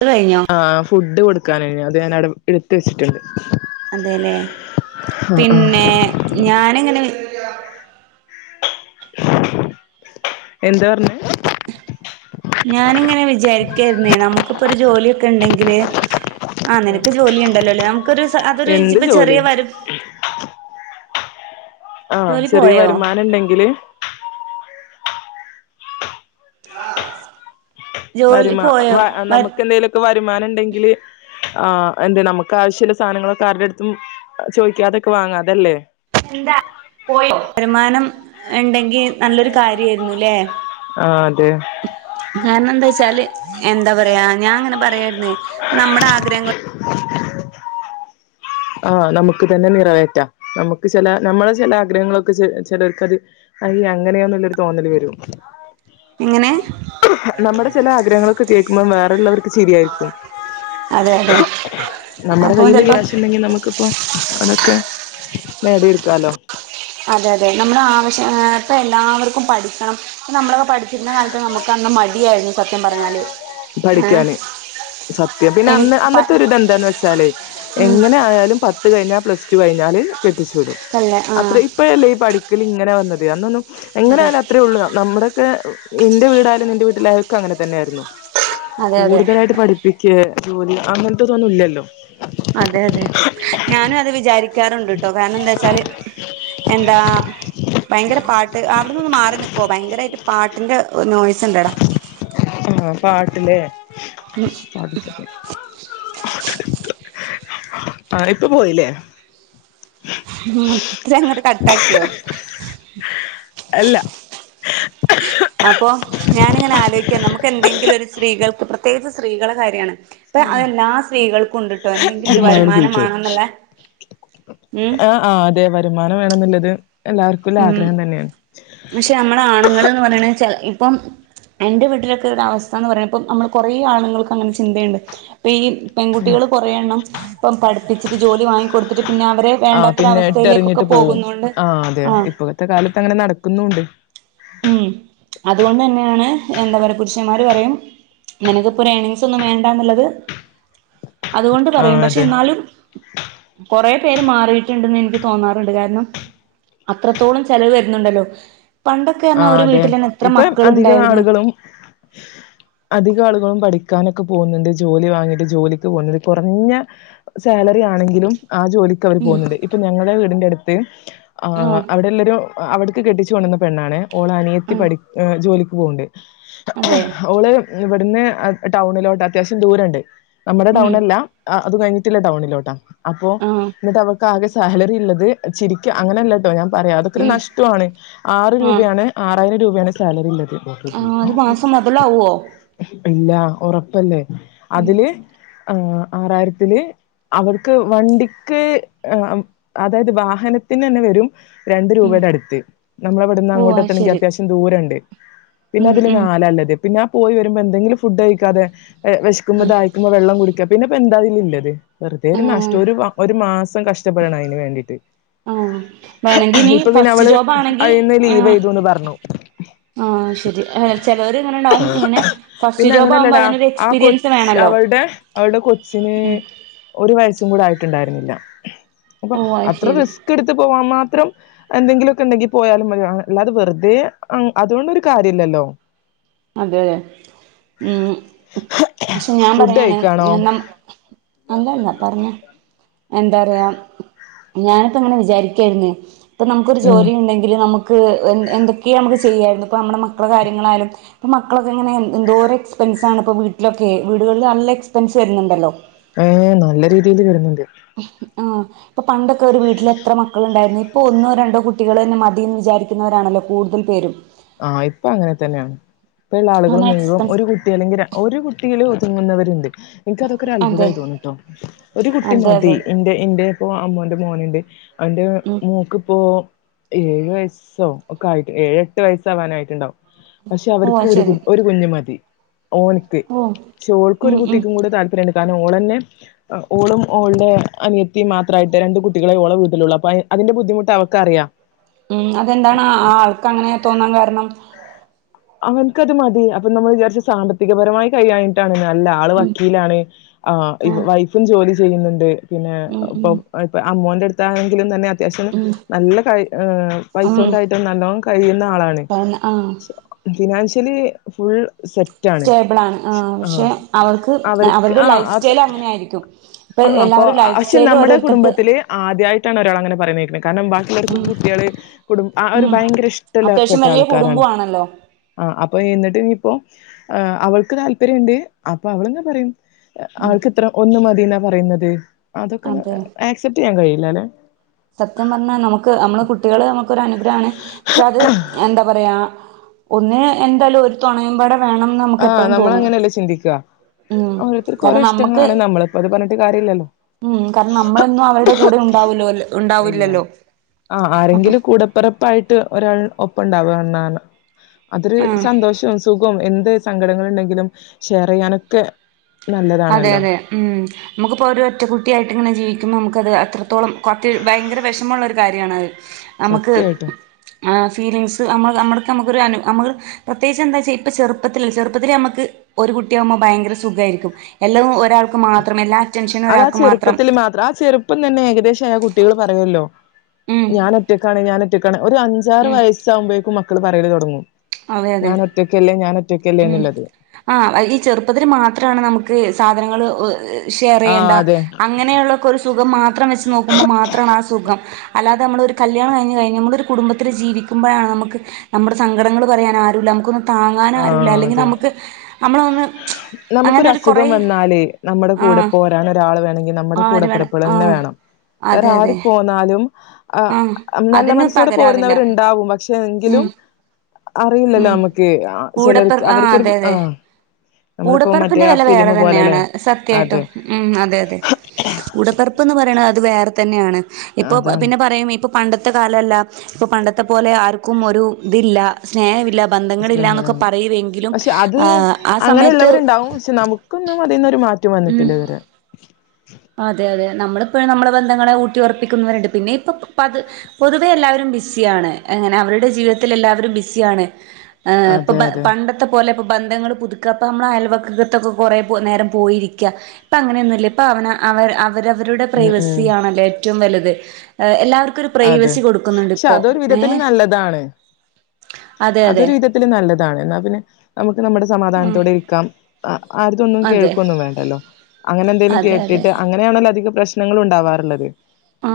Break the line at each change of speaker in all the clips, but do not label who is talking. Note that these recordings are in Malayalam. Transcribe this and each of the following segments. അത് കഴിഞ്ഞോ
ആ ഫുഡ് കൊടുക്കാന അ ഞ അവിടെ എടുത്ത വച്ചിട്ടുള്ളണ്ട്
അതേലെ
ആ ആ
പിന്നെ ഞാനങ്ങനെ
എന്താ പറഞ്ഞേ
ഞാനിങ്ങനെ വിചാരിക്കായിരുന്നേ നമുക്കിപ്പൊ ഒരു ജോലിയൊക്കെ ഒണ്ടെങ്കില് ആ നിനക്ക് ജോലിയുണ്ടല്ലോ ല്ലാം ക്കൊരു സ അതൊരു
എന്ത്
ഇപ്പൊ
ജോലി
ചെറിയ വരു
ആ ചെറിയ വരുമാനണ്ടെങ്കില്
ജോലി
വരുമാ
പോയോ വ
നമുക്ക് എന്തെലുവൊക്കെ വരുമാന ണ്ടെങ്കിൽ ആ എന്തെ നമുക്ക് ആവശ്യമുള്ള സാധനങ്ങളൊക്കെ ആരുടെ അടുത്തും ചോദിക്കാതൊക്കെ വാങ്ങാം അതല്ലേ
വരുമാനം ഇണ്ടെങ്കി നല്ലൊരു കാര്യയിരുന്നുല്ലേ
ആ അതെ
വച്ചാല് എന്താ പറയാ ഞാൻ അങ്ങനെ പറയായിരുന്നേ നമ്മുടെ ആഗ്രഹങ്ങ
ആ നമുക്ക് തന്നെ നിറവേറ്റാം നമുക്ക് ചെല നമ്മളെ ചെല ആഗ്രഹങ്ങളൊക്കെ ചെ ചെലർക്കത് അയ്യേ അങ്ങനെയെ ന്നുള്ളൊരു തോന്നല് വരും
എങ്ങനെ
നമ്മുടെ ചില ആഗ്രഹങ്ങളൊക്കെ കേൾക്കുമ്പോം വേറെള്ളവർക്ക് ചിരിയായിരിക്കും
അതെ അതെ അപ്പൊ ചെ ലപ്പോ
പ്പൊ അതൊക്കെ നേടിയെടുക്കാലോ
അതെ അതെ നമ്മള് ആവശ്യം ഇപ്പൊ എല്ലാവർക്കും പഠിക്കണം നമ്മളൊക്കെ പഠിച്ചിരുന്ന കാലത്ത് നമുക്ക് അന്ന് മടിയായിരുന്നു സത്യം പറഞ്ഞാല് ഏ
പഠിക്കാന് സത്യം പിന്നെ അന്ന്
എനിക്ക് പ
അന്നത്തെ ഒരു ഇതെന്താന്ന് വെച്ചാല്
ഉം
എങ്ങനെ ആയാലും പത്ത് കഴിഞ്ഞാ പ്ലസ് ടു കഴിഞ്ഞാല് കെട്ടിച്ചുവിടും
അല്ലേ ആ
അത്ര ഇപ്പഴല്ലേ ഈ പഠിക്കല് ഇങ്ങനെ വന്നത് അന്നൊന്നും
അതെ
എങ്ങനെയായാലും അത്രേ ഉള്ളു നമ്മുടൊക്കെ ഇന്റെ വീടായാലും നിന്റെ വീട്ടിലായാലൊക്കെ അങ്ങനെതന്നെ യായിരുന്നു
അതെ അതെ
കൂടുതലായിട്ട് പഠിപ്പിക്കേ ജോലി അങ്ങനത്തെതൊന്നും ഇല്ലല്ലോ
അതെ അതെ ഞാനും അത് വിചാരി രിക്കാറണ്ട് ട്ടോ കാരണം എന്താച്ചാല് എന്താ ഭയങ്കര പാട്ട് അവിട്ന്നൊന്ന് മാറി നിക്കുവോ ഭയങ്കരായിട്ട് പാട്ടിന്റെ നോയിസ് ഇണ്ടെടാ
ആ പാട്ട്ലേ ആ ഇപ്പൊ പോയില്ലേ
മൊത്തത്തി അങ്ങട്ട് കട്ടാക്കിയോ
അല്ല
അപ്പൊ ഞാനിങ്ങനെ ആലോചിക്ക നമുക്ക് എന്തെങ്കിലും ഒരു സ്ത്രീകൾക്ക് പ്രത്യേകിച്ച് സ്ത്രീകളെ കാര്യാണ് അപ്പ
സൗണ്ട്
അതെല്ലാ സ്ത്രീകൾക്കും ഉണ്ട്ട്ടോ എന്തെങ്കിലും
ഇത്
ഒരു
മ
വരുമാനം മാണന്നുള്ള ഉം
വേണെന്ന്ല്ലത്
ഉം പക്ഷെ നമ്മടെ ആണുങ്ങൾ എന്ന് പറയണ ചില ഇപ്പം എൻ്റെ വീട്ടിലൊക്കെ ഒരു അവസ്ഥാന്ന് പറയും ഇപ്പം നമ്മൾ കുറേ ആണുങ്ങൾക്ക് അങ്ങനെ ചിന്തയുണ്ട് ഇപ്പം ഈ പെൺകുട്ടികൾ കൊറെ എണ്ണം ഇപ്പം പഠിപ്പിച്ചിട്ട് ജോലി വാങ്ങിക്കൊടുത്തിട്ട് പിന്നെ അവര്
ആഹ് പിന്നെ
വേണ്ടാത്തൊരവസ്ഥയിലേക്കൊക്കെ
ഇട്ടെറിഞ്ഞിട്ട് പോവും
പോകുന്നോണ്ട്
ആഹ് അതെ
ആഹ്
ഇപ്പോഴത്തെ കാലത്ത് അങ്ങനെ നടക്കുന്നു ഉണ്ട്
ഉം അതുകൊണ്ട് തന്നെയാണ് എന്താ പറയുക പുരുഷന്മാര് പറയും നിനക്ക്പ്പോ ഒരു ഏണിങ്സ് ഒന്നും വേണ്ട എന്നുള്ളത് അതുകൊണ്ട് പറയും
ആഹ്
പക്ഷെ
അതെ
എന്നാലും കൊറേ പേര് മാറിയിട്ടുണ്ടെന്ന് എനിക്ക് തോന്നാറുണ്ട് കാരണം അത്രത്തോളം ചെലവ് വരുന്നുണ്ടല്ലോ പ
ആ അതെ ഇപ്പം അധികം ആളുകളും അധിക ആളുകളും പഠി പടിക്കാനൊക്കെ പോകുന്നുണ്ട് ജോലി വാങ്ങിയിട്ട് ജോലിക്ക് പോകുന്നുണ്ട് കുറഞ്ഞ സാലറി ആണെങ്കിലും ആ ജോലിക്ക് അവര്
ഉം
പോകുന്നുണ്ട് ഇപ്പൊ ഞങ്ങടെ വീടിന്റെ അടുത്ത് ആ
ആഹ്
അവിടെല്ലൊരു അ അവിടക്ക് കെട്ടിച്ച് കൊണ്ട്‌ വന്ന് പെണ്ണാണ് ഓള അനിയത്തി
ആഹ്
പഠി ഏ ജോലി പോവുണ്ട്
അതെ
ഓള് ഇവിടുന്ന് ടൗണിലോട്ട് അത്യാവശ്യം ദൂരണ്ട് നമ്മുടെ
ഉം
ടൗണല്ലാ ആ അത് കഴിട്ടില്ലേ ടൗണിലോട്ട് അപ്പോ
ആഹ്
എന്നിട്ട് അവർക് ആകെ സാലറി ഉള്ളത് ചിരിക്ക അങ്ങനെയല്ലാട്ടോ ഞാൻ പറയാം അതൊക്കെ ഒരു
ഉം
നഷ്ടവാണ് ആറ്
ആഹ്
രൂപയാണ് ആ ആയിയിരം രൂപയാണ് സാലറി
ആഹ് അത്
അല്ലേ
മാസം മൊതലാവോ
[inaudible] ഇല്ല ഉറപ്പല്ലേ
ഉം
അതില് ആറായിരത്തില് അവർക്ക് വണ്ടിക്ക് അതായത് വാഹനത്തിന് തന്നെ വരും രണ്ട്
ഉം
രൂപയുടെ അടുത്ത് നമ്മളെ ഇവിടന്ന്
ഓഹ്
അങ്ങോട്ട്
അത്
എത്തണമെങ്കി
ശരി
അത്യാവശ്യം ദൂ രണ്ട് പിന്നെ
ഉം
അതില്
ഉം
നാലല്ലത് പിന്നെ ആ പോയി വരുമ്പോ എന്തെങ്കിലും ഫുഡ് കഴിക്കാതെ വിശക്കുമ്പോ
ഉം
ദാഹിക്കുമ്പോൾ വെള്ളം കുടിക്ക- പിന്നെപ്പൊ എന്താ ആയില് ഇള്ളത് വെറുതെ ഒരു
ആഹ്
നഷ്ടം ഒരു ഒരു മാസം കഷ്ടപ്പെടണം അതിന് വേണ്ടിട്ട്
ആഹ് വേണെങ്കി ഇനി
ഇപ്പൊ പിന്നെ
ഫസ്റ്റ്
അവള്
ജോബാണെങ്കി
അതിൽന്ന് ലീവ്
ആഹ്
ചെയ്തുന്ന് പറഞ്ഞു
ആഹ് ശരി ചിലവർ ഇങ്ങനെണ്ടാവും ഇങ്ങനെ ഫസ്റ്റ്
പിന്നെ
ജോബ് ആകുമ്പോ
അങ്ങനെയല്ലടാ
അതിനൊരു
ആ
എക്സ്പീരിയൻസ്
കൊച്ച്
വേണല്ലോ
അവളുടെ അവളടെ കൊച്ചിന് ഒരു വയസ്സും കൂടെ ആയി റ്റ്ണ്ടായിരുന്നില്ല അപ്പൊ
ഓ അത്
അത്ര
ശരി
റിസ്ക് എടുത്ത് പോവാൻ മാ ത്രം എന്തെങ്കിലൊക്കെണ്ടെങ്കി പോയാലും [unintelligible] അല്ലാതെ വെറുതെ അ അതുകൊണ്ടൊരു കാര്യ ഇല്ലല്ലോ
അതെ ഉം പക്ഷെ ഞാൻ
ഫുഡ്
പറയാണ്
കഴിക്കാണോ
കാരണം അല്ലല്ല പറഞ്ഞോ എന്താ പറയാ ഞാനിപ്പോ ഇങ്ങനെ വിചാരിക്കായിരുന്നേ ഇപ്പം നമുക്കൊരു
ഉം
ജോലി ഉണ്ടെങ്കില് നമുക്ക് എ എന്തൊക്കെയാ നമു- ചെയ്യായിരുന്നു ഇപ്പ നമ്മടെ മക്കള കാര്യങ്ങളായാലും ഇപ്പോ മക്കളൊക്കെ ഇങ്ങനെ എന്തോരം എക്സ്പെൻസാണ് ഇപ്പോ വീട്ടിലൊക്കെയേ വീടുകളിൽ നല്ല എക്സ്പെൻസ് വരുന്നുണ്ടല്ലോ
ഏഹ് നല്ല രീതിയില് വരുന്നുണ്ട്
ആ ഇപ്പൊ പണ്ടൊക്കെ ഒരു വീട്ടിലെത്ര മക്കളുണ്ടായിരുന്നു ഇപ്പൊ ഒന്നോ രണ്ടോ കുട്ടികളന്നെ മതിയന്ന് വിചാരിക്കുന്നവരാണല്ലോ കൂടുതൽ പേരും
ആഹ ഇപ്പൊ അങ്ങനെ തന്നെയാണ് ഇപ്പ ഇള്ള ആളുകള്
അങ്ങനെ
മുഴുവൻ
എക്സ്പെൻസ്
ഒരു കുട്ടി അല്ലെങ്കിൽ ഒരു കുട്ടിയില് ങ്ങുന്നവരുണ്ട് എനക്കതൊക്കെ ഒരു
അതെ
അത്ഭുതമായി തോന്നിട്ടോ ഒരു കുട്ടി
അതെ
മതി
അതെ
എന്റെ എന്റെ ഇപ്പോ അമ്മോന്റെ മോനുണ്ട് [unintelligible] എന്റെ
ഉം
മോക്ക് ഇപ്പോ ഏഴ് വയസ്സോ ഒക്കെ ആയിട്ട് ഏഴ- എട്ട് വയസാവാനായിട്ടുണ്ടാവും പക്ഷെ
ഓ
അവർക്ക്
അത്
ഒരു
ശരി
ഒരു കുഞ്ഞ് മതി ഓനിക്ക്
ഓ
പക്ഷേ ഓൾക്ക് ഒരു
ഉം ഉം
കുട്ടിക്കും കൂടെ താല്പര്യംണ്ട് കാരണം ഓളന്നെ ഏഹ് ഓളും ഓളുടെ അനിയത്തീം മാത്രമായിട്ട് രണ്ട് കുട്ടികളെ ഓളെ വീട്ടിലുള്ളു അപ്പൊ അതിന്റെ ബുദ്ധിമുട്ട് അവക്ക് അറിയാം
ഉം അതെന്താണ് ആൾക്ക് അങ്ങനെ തോന്നാൻ കാരണം
അവന്ക്ക് അത് മതി അപ്പൊ നമ്മൾ വിചാരിച്ച് സാമ്പത്തികപരമായി കഴിയാഞ്ഞിട്ടാണെന്ന് അല്ല ആള്
ഉം
വക്കീലാണ് വൈഫും ആഹ് ജോലി ചെയ്യുന്നുണ്ട് പിന്നെ
ഉം ഉം
ഇപ്പം ആ മോന്റടുത്ത് ത്താണെങ്കിലും തന്നെ അത്യാവശ്യം
ഉം
നല്ല കയി പൈസ
ഉം
ഒണ്ടായിട്ട് നല്ലോണം കയിയുന്ന ആളാണ്
കാരണം ആഹ്
ഫിനാൻഷ്യലി ഫുൾ സെറ്റാണ്
സ്റ്റേബ്ളാണ് ആ പക്ഷെ അവർക്ക്
അവർക്ക്
അവരുടെ
ആ
ലൈഫ് സ്റ്റൈൽ അങ്ങനെ ആയിരിക്കും ഇപ്പൊ
ആ അപ്പൊ
എല്ലാവരും ലൈഫ്
ക്ഷെ
സ്റ്റൈലും
നമ്മടെ
ഓരോരുത്തർക്ക്
കുടുംബത്തില് ആദ്യായിട്ടാണ് [unintelligible] കാരണം ബാക്കിയുള്ളർക്ക്
ഉം
കുട്ടിയാള് കുടുംബ ആ ഒരു
ഉം
ഭയങ്കര ഇഷ്ടല്ല പ്പെട്ട
അത്യാവശ്യം വലിയ
ആൾക്കാരാണ്
കുടുംബമാണല്ലോ
ആ അപ്പ എന്നിട്ട് ഇനിയിപ്പോ ആ അവൾക്ക് താല്പര്യംണ്ട് അപ്പ അവള്ങ്ങനെ പറയും
ഉം
ആൾക്ക് ഇത്ര ഒന്ന് മതി പറയ്ന്നത് അതൊക്കെന്ന്
അതെ
ആക്സെറ്റ് ചെയ്യണ്ടെ [unintelligible]
സത്യം പറഞ്ഞാ നമുക്ക് നമ്മള് കുട്ടികള് നമുക്കോരു അനു ക്ഷെ അത് എന്താ പറയാ ഒന്ന് എന്തായാലും ഒരു തോണയുമ്പാടെ വേണംന്ന് നമുക്ക്
ആഹ്
എപ്പോഴും തോന്നും
നമ്മളങ്ങനെയല്ലേ ചിന്തിക്കുക
ഉം
ഓരോരുത്തർക്ക് ഓരോ
കാരണം നമ്മക്ക്
ഇഷ്ടങ്ങളാണ് നമ്മളിപ്പോ അത് പറഞ്ഞിട്ട് കാര്യല്ലല്ലോ
ഉം കാരണം നമ്മളൊന്നും അവരുടെ കൂടെ ഉണ്ടാവല്ലോ അല്ല
ഇല്ല ആഹ ആരെങ്കിലും കൂടപ്പറപ്പായിട്ട് ഒരാൾ ഒപ്പം ഉണ്ട അവ അന്നാണ് അതൊരു
ആഹ്
സന്തോഷവും സുഖവും എൻ ന്ദ് സങ്കടങ്ങള്ണ്ടെങ്കിലും ഷെയർ ചെയ്യാനൊക്കെ
അതെ
നല്ലതാണല്ലോ
അതെ ഉം നമുക്പ്പോര് ഒറ്റ കുട്ടിയായിട്ട്ങ്ങനെ ജീവിക്കുമ്പം നമുക്കത് അത്രത്തോളം കൊത്തി ഭയങ്കര വിഷമുള്ള ഒരു കാര്യണത്
സത്യായിട്ടും
ആഹ് ഫീലിങ്സ് അമ്മള് അമ്മട്ക്കമ്മ് ക്കൊരു അനു അമക് പ്രത്യേകിച്ചെന്താച്ച ഇപ്പ ചെറുപ്പത്തില് ചെറുപ്പത്തിൽ ഞമ്മക്ക് ഒരു കുട്ടിയാകുമ്പോ ഭയങ്കര സുഗായിരിക്കും എല്ലവും ഒരാക്ക് മാത്രം എല്ലാ അറ്റൻഷനും
അതാ
ഒരാൾക്ക്
ചെറുപ്പത്തിൽ മാത്രം ആ ചെറുപ്പം തന്നെ ഏകദേശ ആ കുട് ട്ടികള് പറയല്ലോ
ഉം
ഞാനൊറ്റക്കാണ് ഞാനൊറ്റക് ഒരു അഞ്ചാറ് വയസ്സാകുമ്പഴേക്കും മക് കള് പറയൽ തൊടങ്ങും
അതെ അതെ ഉം
എന്നുള്ളത്
ആ ഈ ചെറ് പ്പത്തില് മാത്രാണ് നമുക്ക് സാധനങ്ങള്
ആ
ഷെയറെയ്യണ്ട
അതെ
അങ്ങനെയുള്ളൊക്കൊരു സുഖം മാത്രം വെച്ച് നോക്കുമ്പോ മാത്രാണാ സുഖം അല്ലാതെ നമ്മള് ഒരു കല്യാണം കഴിഞ്ഞ് കഴിഞ്ഞ് നമ്മള് ഒരു കുടുംബത്തിൽ ജീവിക്കുമ്പോളാണ് നമുക്ക് നമ്മുടെ സങ്കടങ്ങളും പറയാൻ ആരുമില്ല നമുക്ക്
ആ അതെ
നമ്മളൊന്ന് അങ്ങനെ
നമുക്കൊരു
ഒരു കൊറേ
അസുഖം വന്നാലേ നമ്മുടെ കൂടെ
ആഹ്
പോരാൻ ഒരാൾ വേണ നമ്മുടെ
ആര് വേണം
കൂടെപ്പിറപ്പുകൾ തന്നെ
ആഹ്
വേണം വേറെ
അതെ
ആര്
അതെ
പോന്നാലും ആഹ് നല്ല
അതിന്
മനസ്സോടെ
പകരാവില്ല
പോരുന്നവരുണ്ടാവും പക്ഷെ
ഉം
എങ്കിലും അറിയില്ലല്ലോ നമുക്ക് ചിലർക്ക്
കൂടപ്പറപ്പ് ആ
അവർക്കൊരു
അതെ
ആ
അതെ
നമ്മളിപ്പോ മറ്റേ
കൂടപ്പിറപ്പിന്റെ
ആ
വില
ഫിലിം
വേറെ
പോലെല്ലേ
തന്നെയാണ് സത്യമായിട്ടും
അതെ
ഉം അതെ അതെ കൂടപ്പിറപ്പ് പറയണത് അത് വേറെ തന്നെയാണ് ഇപ്പൊ
അതാണ്
പിന്നെ പറയും ഇപ്പൊ പണ്ടത്തെ കാലമല്ല ഇപ്പോൾ പണ്ടത്തെ പോലെ ആർക്കും ഒരു ഇതില്ല സ്നേഹമില്ല ബന്ധങ്ങളില്ല എന്നൊക്കെ
[unintelligible]
പറയുമെങ്കിലും
പക്ഷെ അത്
ആ ആ സമയത്ത്
അങ്ങനെയുള്ളവരുണ്ടാവും പക്ഷെ നമുക്കൊന്നും അതിൽനിന്നൊരു മാറ്റം
ഉം
വന്നിട്ടില്ല ഇത് വരെ
അതെ അതെ നമ്മളിപ്പോഴും നമ്മുടെ ബന്ധങ്ങളെ ഊട്ടി ഉറപ്പിക്കുന്നവരുണ്ട് പിന്നെ ഇപ്പ പ പൊതുവെ എല്ലാവരും ബിസ്സിയാണ് എങ്ങനെ അവരുടെ ജീവിതത്തിൽ എല്ലാവരും ബിസ്സിയാണ് ആഹ് ഇപ്പൊ
അതെ അതെ
പണ്ടത്തെ പോലെ ബന്ധങ്ങൾ പുതുക്കുക അപ്പ നമ്മുടെ അയൽവക്കത്തൊക്കെ കൊറേ നേരം പോയിരിക്കുക ഇപ്പൊ അങ്ങനെയൊന്നുമില്ല ഇപ്പൊ അവന അവർ അവ അവരവരുടെ
ഉം ഉം
പ്രൈവസിയാണല്ലേ ഏറ്റവും വലുത് എല്ലാവർ
അതെ പക്ഷെ അതൊരു വിധത്തിൽ നല്ലതാണ്
അതെ അതെ
അതൊരു വിധത്തിൽ നല്ലതാണ് എന്നാ പിന്നെ നമുക്ക് നമ്മുടെ സമാധാനത്തോടെ ഇരിക്കാം ആ ആർടേതൊന്നും
അതെ
കേൾക്കുവൊന്നും വേണ്ടല്ലോ അങ്ങനെന്തേലും
അതെ അതെ
കേട്ടിട്ട് അങ്ങനെയാണല്ലോ അധികം പ്രശ്നങ്ങൾ ഉണ്ടാവാറുള്ളത്
ആ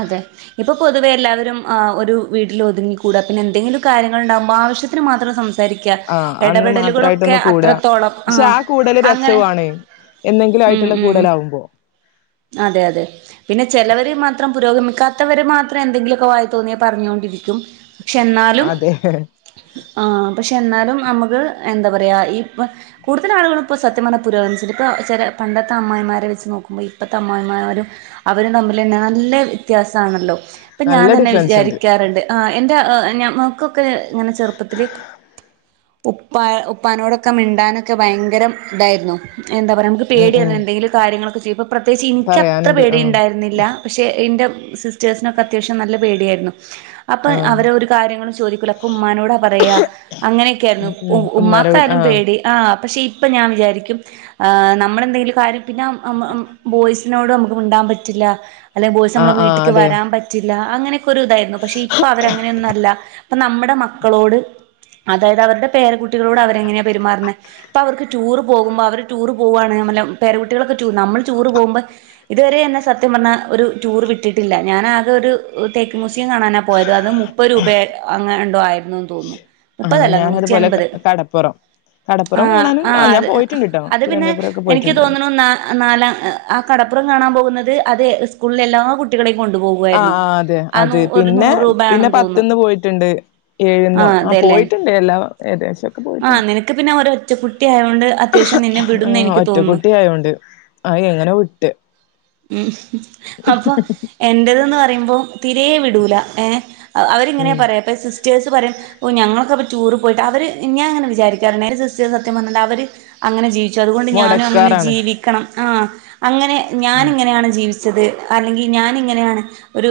അതെ ഇപ്പൊ പൊതുവെ എല്ലാവരും ആ ഒരു വീട്ടിൽ ഒതുങ്ങി കൂടാ പിന്നെ എന്തെങ്കിലും കാര്യങ്ങൾ ഉണ്ടാകുമ്പോൾ ആവശ്യത്തിന് മാത്രം സം
ആഹ് അന്ന് മാത്രായിട്ടൊന്ന് കൂടുക
അത്രത്തോളം
പക്ഷെ
ആഹ്
ആ കൂടല്
അങ്ങനെ
രസവുമാണ് എന്നെങ്കിലും
ഉം
ആയിട്ടുള്ള
ഉം
കൂടല് ആകുമ്പോ
അതെ അതെ പിന്നെ ചിലര് മാത്രം പുരോഗമിക്കാ ക്കാത്തവര് മാത്രം എന്തെങ്കിലുമൊക്കെ വായിൽ തോന്നിയത് പറഞ്ഞുകൊണ്ടേയിരിക്കും പക്ഷെ എന്നാലും
അതെ
ആഹ് പക്ഷെ എന്നാലും നമുക്ക് എന്താ പറയുക ഇപ്പോം കൂടുതൽ ആളുകളും ഇപ്പോൾ സത്യം പറഞ്ഞാല് പുരോഗമിച്ചിട്ടുണ്ട് ഇപ്പോൾ ചില പണ്ടത്തെ അമ്മായിയമ്മമാരെ വെച്ച് നോക്കുമ്പോൾ ഇപ്പോഴത്തെ അമ്മായിയമ്മമാരും അവരും തമ്മിൽ നല്ല വ്യത്യാസമാണല്ലോ അപ്പൊ ഞാൻ
നല്ല
തന്നെ
ഡിഫറൻസ് ഉണ്ട്
വിചാരിക്കാറുണ്ട് ആ എൻ്റെ ആഹ് പിന്നെ നമൾക്കൊക്കെ ഇങ്ങനെ ചെറുപ്പത്തില് ഉപ്പാ ഉപ്പാനോടൊക്കെ മിണ്ടാനൊക്കെ ഭയങ്കരം ഇതായിരുന്നു എന്താ പറ്യ നമുക്ക്
ഉം
പേടിയേര്ന്നു
ഉം
എന്തെങ്കിലും കാര്യങ്ങളൊക്കെ [unintelligible] പ്രത്യേകിച്ച് ഇൻക്കത്ര
പറയാനും
പേടി
ആഹ്
ഉണ്ടായിരുന്നില്ല പക്ഷേ ഇൻ്റെ സിസ്റ്റേഴ്സിനൊക്കെ അത്യാവശം നല്ല പേടിയായിരുന്നു അപ്പൊ
ആഹ്
അവര് ഒരു കാര്യങ്ങളും ചോദിക്കൂല ഒക്കെ ഉമ്മാനോട പറയാ അങ്ങനെയൊക്കെയായിരുന്നു
ഉം ഉം ഉമ്മാരെ വീ
ഉമ്മാക്കായാലും
ആഹ്
പേടി ആ പക്ഷെ ഇപ്പം ഞാൻ വിചാരിക്കും നമ്മളെന്തെങ്കിലും കാര്യം പിന്നാ യ്സിനോട് നമുക്ക് മുണ്ടാൻ പറ്റില്ല അല്ലെങ്കിൽ ബോയിസ് നമ്മള
ആഹ് ആഹ്
വീട്ടിക്ക്
അതെ
വരാൻ പറ്റില്ല അങ്ങനെ ക്കൊരു ഇതായിരുന്നു പക്ഷെ ഇപ്പൊ അവരങ്ങനെയൊന്നു അല്ല അപ്പം നമ്മുടെ മക്കളോട് അതായത് അവരുടെ പേര കുട്ടികളോട് അവരെങ്ങനെയാണ് പെരുമാറുന്നെ ഇപ്പ അവർക്ക് ടൂറ് പോകുമ്പോൾ അവർ ടൂറ് പോവാണ് [unintelligible] പേരകുട്ടികളൊക്കെ ടൂറ് നമ്മൾ ടൂർ പോകുമ്പോ ഇതുവരെ എന്നെ സത്യം പറഞ്ഞാൽ ഒരു ടൂർ വിട്ടിട്ടില്ല ഞാൻ ആകെ ഒരു തേക്ക് മൂ സിയം കാണാനാ പോയത് അത് മുപ്പത് രൂപ അങ്ങാ ന്തോ ആയിരുന്നുന്ന് തോന്നുന്നു
ആഹ്
മുപ്പതല്ല നൂറ്റി
ഞാനതുപോലെ ക
അൻപത്
കടപ്പുറം
ആ
കടപ്പുറം കാണാനും
ആ
ആഹ് ഞാൻ
അത്
പോയിട്ടുണ്ട് ട്ടോ
അത് പിന്നെ
തിരുവനന്തപുരൊക്കെ
എനിക്ക്
പോയിട്ടുണ്ട്
തോന്നുന്നു ന നാലാ ആ കടപ്പുറം കാണാൻ പോകുന്നത് അത് സ്കൂളിലെ എല്ലാ കുട്ടികളെയും
ആ്
കൊണ്ടുപോകുവായിരുന്നു
അതെ
ആ നൂ
അതെ
ഒരു
പിന്നെ
നൂറ്
പിന്നെ
രൂപയാണെന്ന്
പത്ത് ന്ന്
തോന്നുന്നു
പോയിട്ടുണ്ട് ഏഴ്ന്നോ
ആഹ്
ആ
അതെല്ലേ
പോയിട്ടുണ്ട് എല്ലാം ഏകദേശം നക്കെ
ആ
പോയിട്ടുണ്ട്
നിനക്ക് പിന്നെ ഒരൊറ്റക്കുട്ടി ആയോണ്ട് അത്യാവശ്യം നിന്നെ
ആ
വിടുംന്ന് എനിക്ക്
ഒറ്റ
തോന്നുന്നു.
കുട്ടി ആയോണ്ട് ആ എങ്ങനെ വിട്ട്
ഉം അപ്പൊ എന്റതന്ന് പറയുമ്പം തിരേ വിടൂല ഏഹ് അവരിങ്ങനെയാ
ഉം
പറയാ ഇപ സ് സ്റ്റേഴസ് പറിം ഞങ്ങളക്കപ്പോ ടൂറ് പോയിട്ടാ അവര് ഞാ ഇങ്ങനെ വിചാരിക്കാറ്ണ്ട് ഇൻ്റെ സിസ്റ്റേ്സ് സത്യം പറഞ്ഞാ അവര് അങ്ങനെ ജീവിച്ചു അതുകൊണ്ട് ഞാനും അങ്ങനെ
മൊടക്കാറാണ്
ജീവിക്കണം ആ അങ്ങനെ ഞാന്
ഉം
ഇങ്ങനെയാണ് ജീവിച്ചത് ച്ചത് അല്ലെങ്കിൽ ഞാനിങ്ങനെയാണ് ഒരു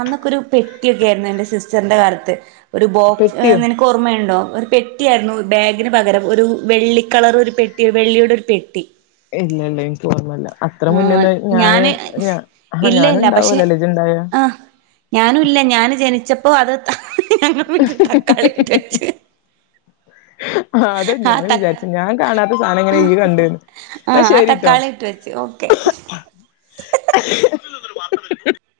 അന്നൊക്കെ ഒരു പെട്ടിയൊക്കെ ആയിരുന്നു എൻ്റെ സിസ്റ്ററിന്റെ കാലത്ത് ഒരു ബോക്സ്
പെട്ടിയോ
നിനക്ക് ഓർമ്മയുണ്ടോ ഒരു പെട്ടി ആയിരുന്നു ബേഗിന് പകരം ഒരു വെള്ളി കളർ ഒരു പെട്ടി ഒരു വെള്ളിയുടെ ഒരു പെട്ടി
ഇല്ല ഇല്ല എനിക്ക് ഓർമ്മല്ല അത്ര
ആ
മുന്നേന്ന്
ഞാന്
ഞാ ആഹ്
ഇല്ല ഇല്ല പക്ഷെ
ഞാനുണ്ടാവൂലല്ലേ ഇജ്ജ് ഇണ്ടായ
ആ ഞാനുംല്ല ഞാൻ ജനിച്ച പ്പൊ അത് ഞങ്ങൾ വീട്ടിൽ തക്കാളി ഇട്ട് വെച്ച്
ആ അത
ആ
ഞാനും
ത
വിചാരിച്ചു ഞാൻ കാണാത്ത സാധനം എങ്ങനെ ഇയ്യ് കണ്ട്ന്ന് എന്നാ
ആഹ് ആ
ശരിട്ടോ
തക്കാളി ഇട്ട് ഓക്കെ
[unintelligible]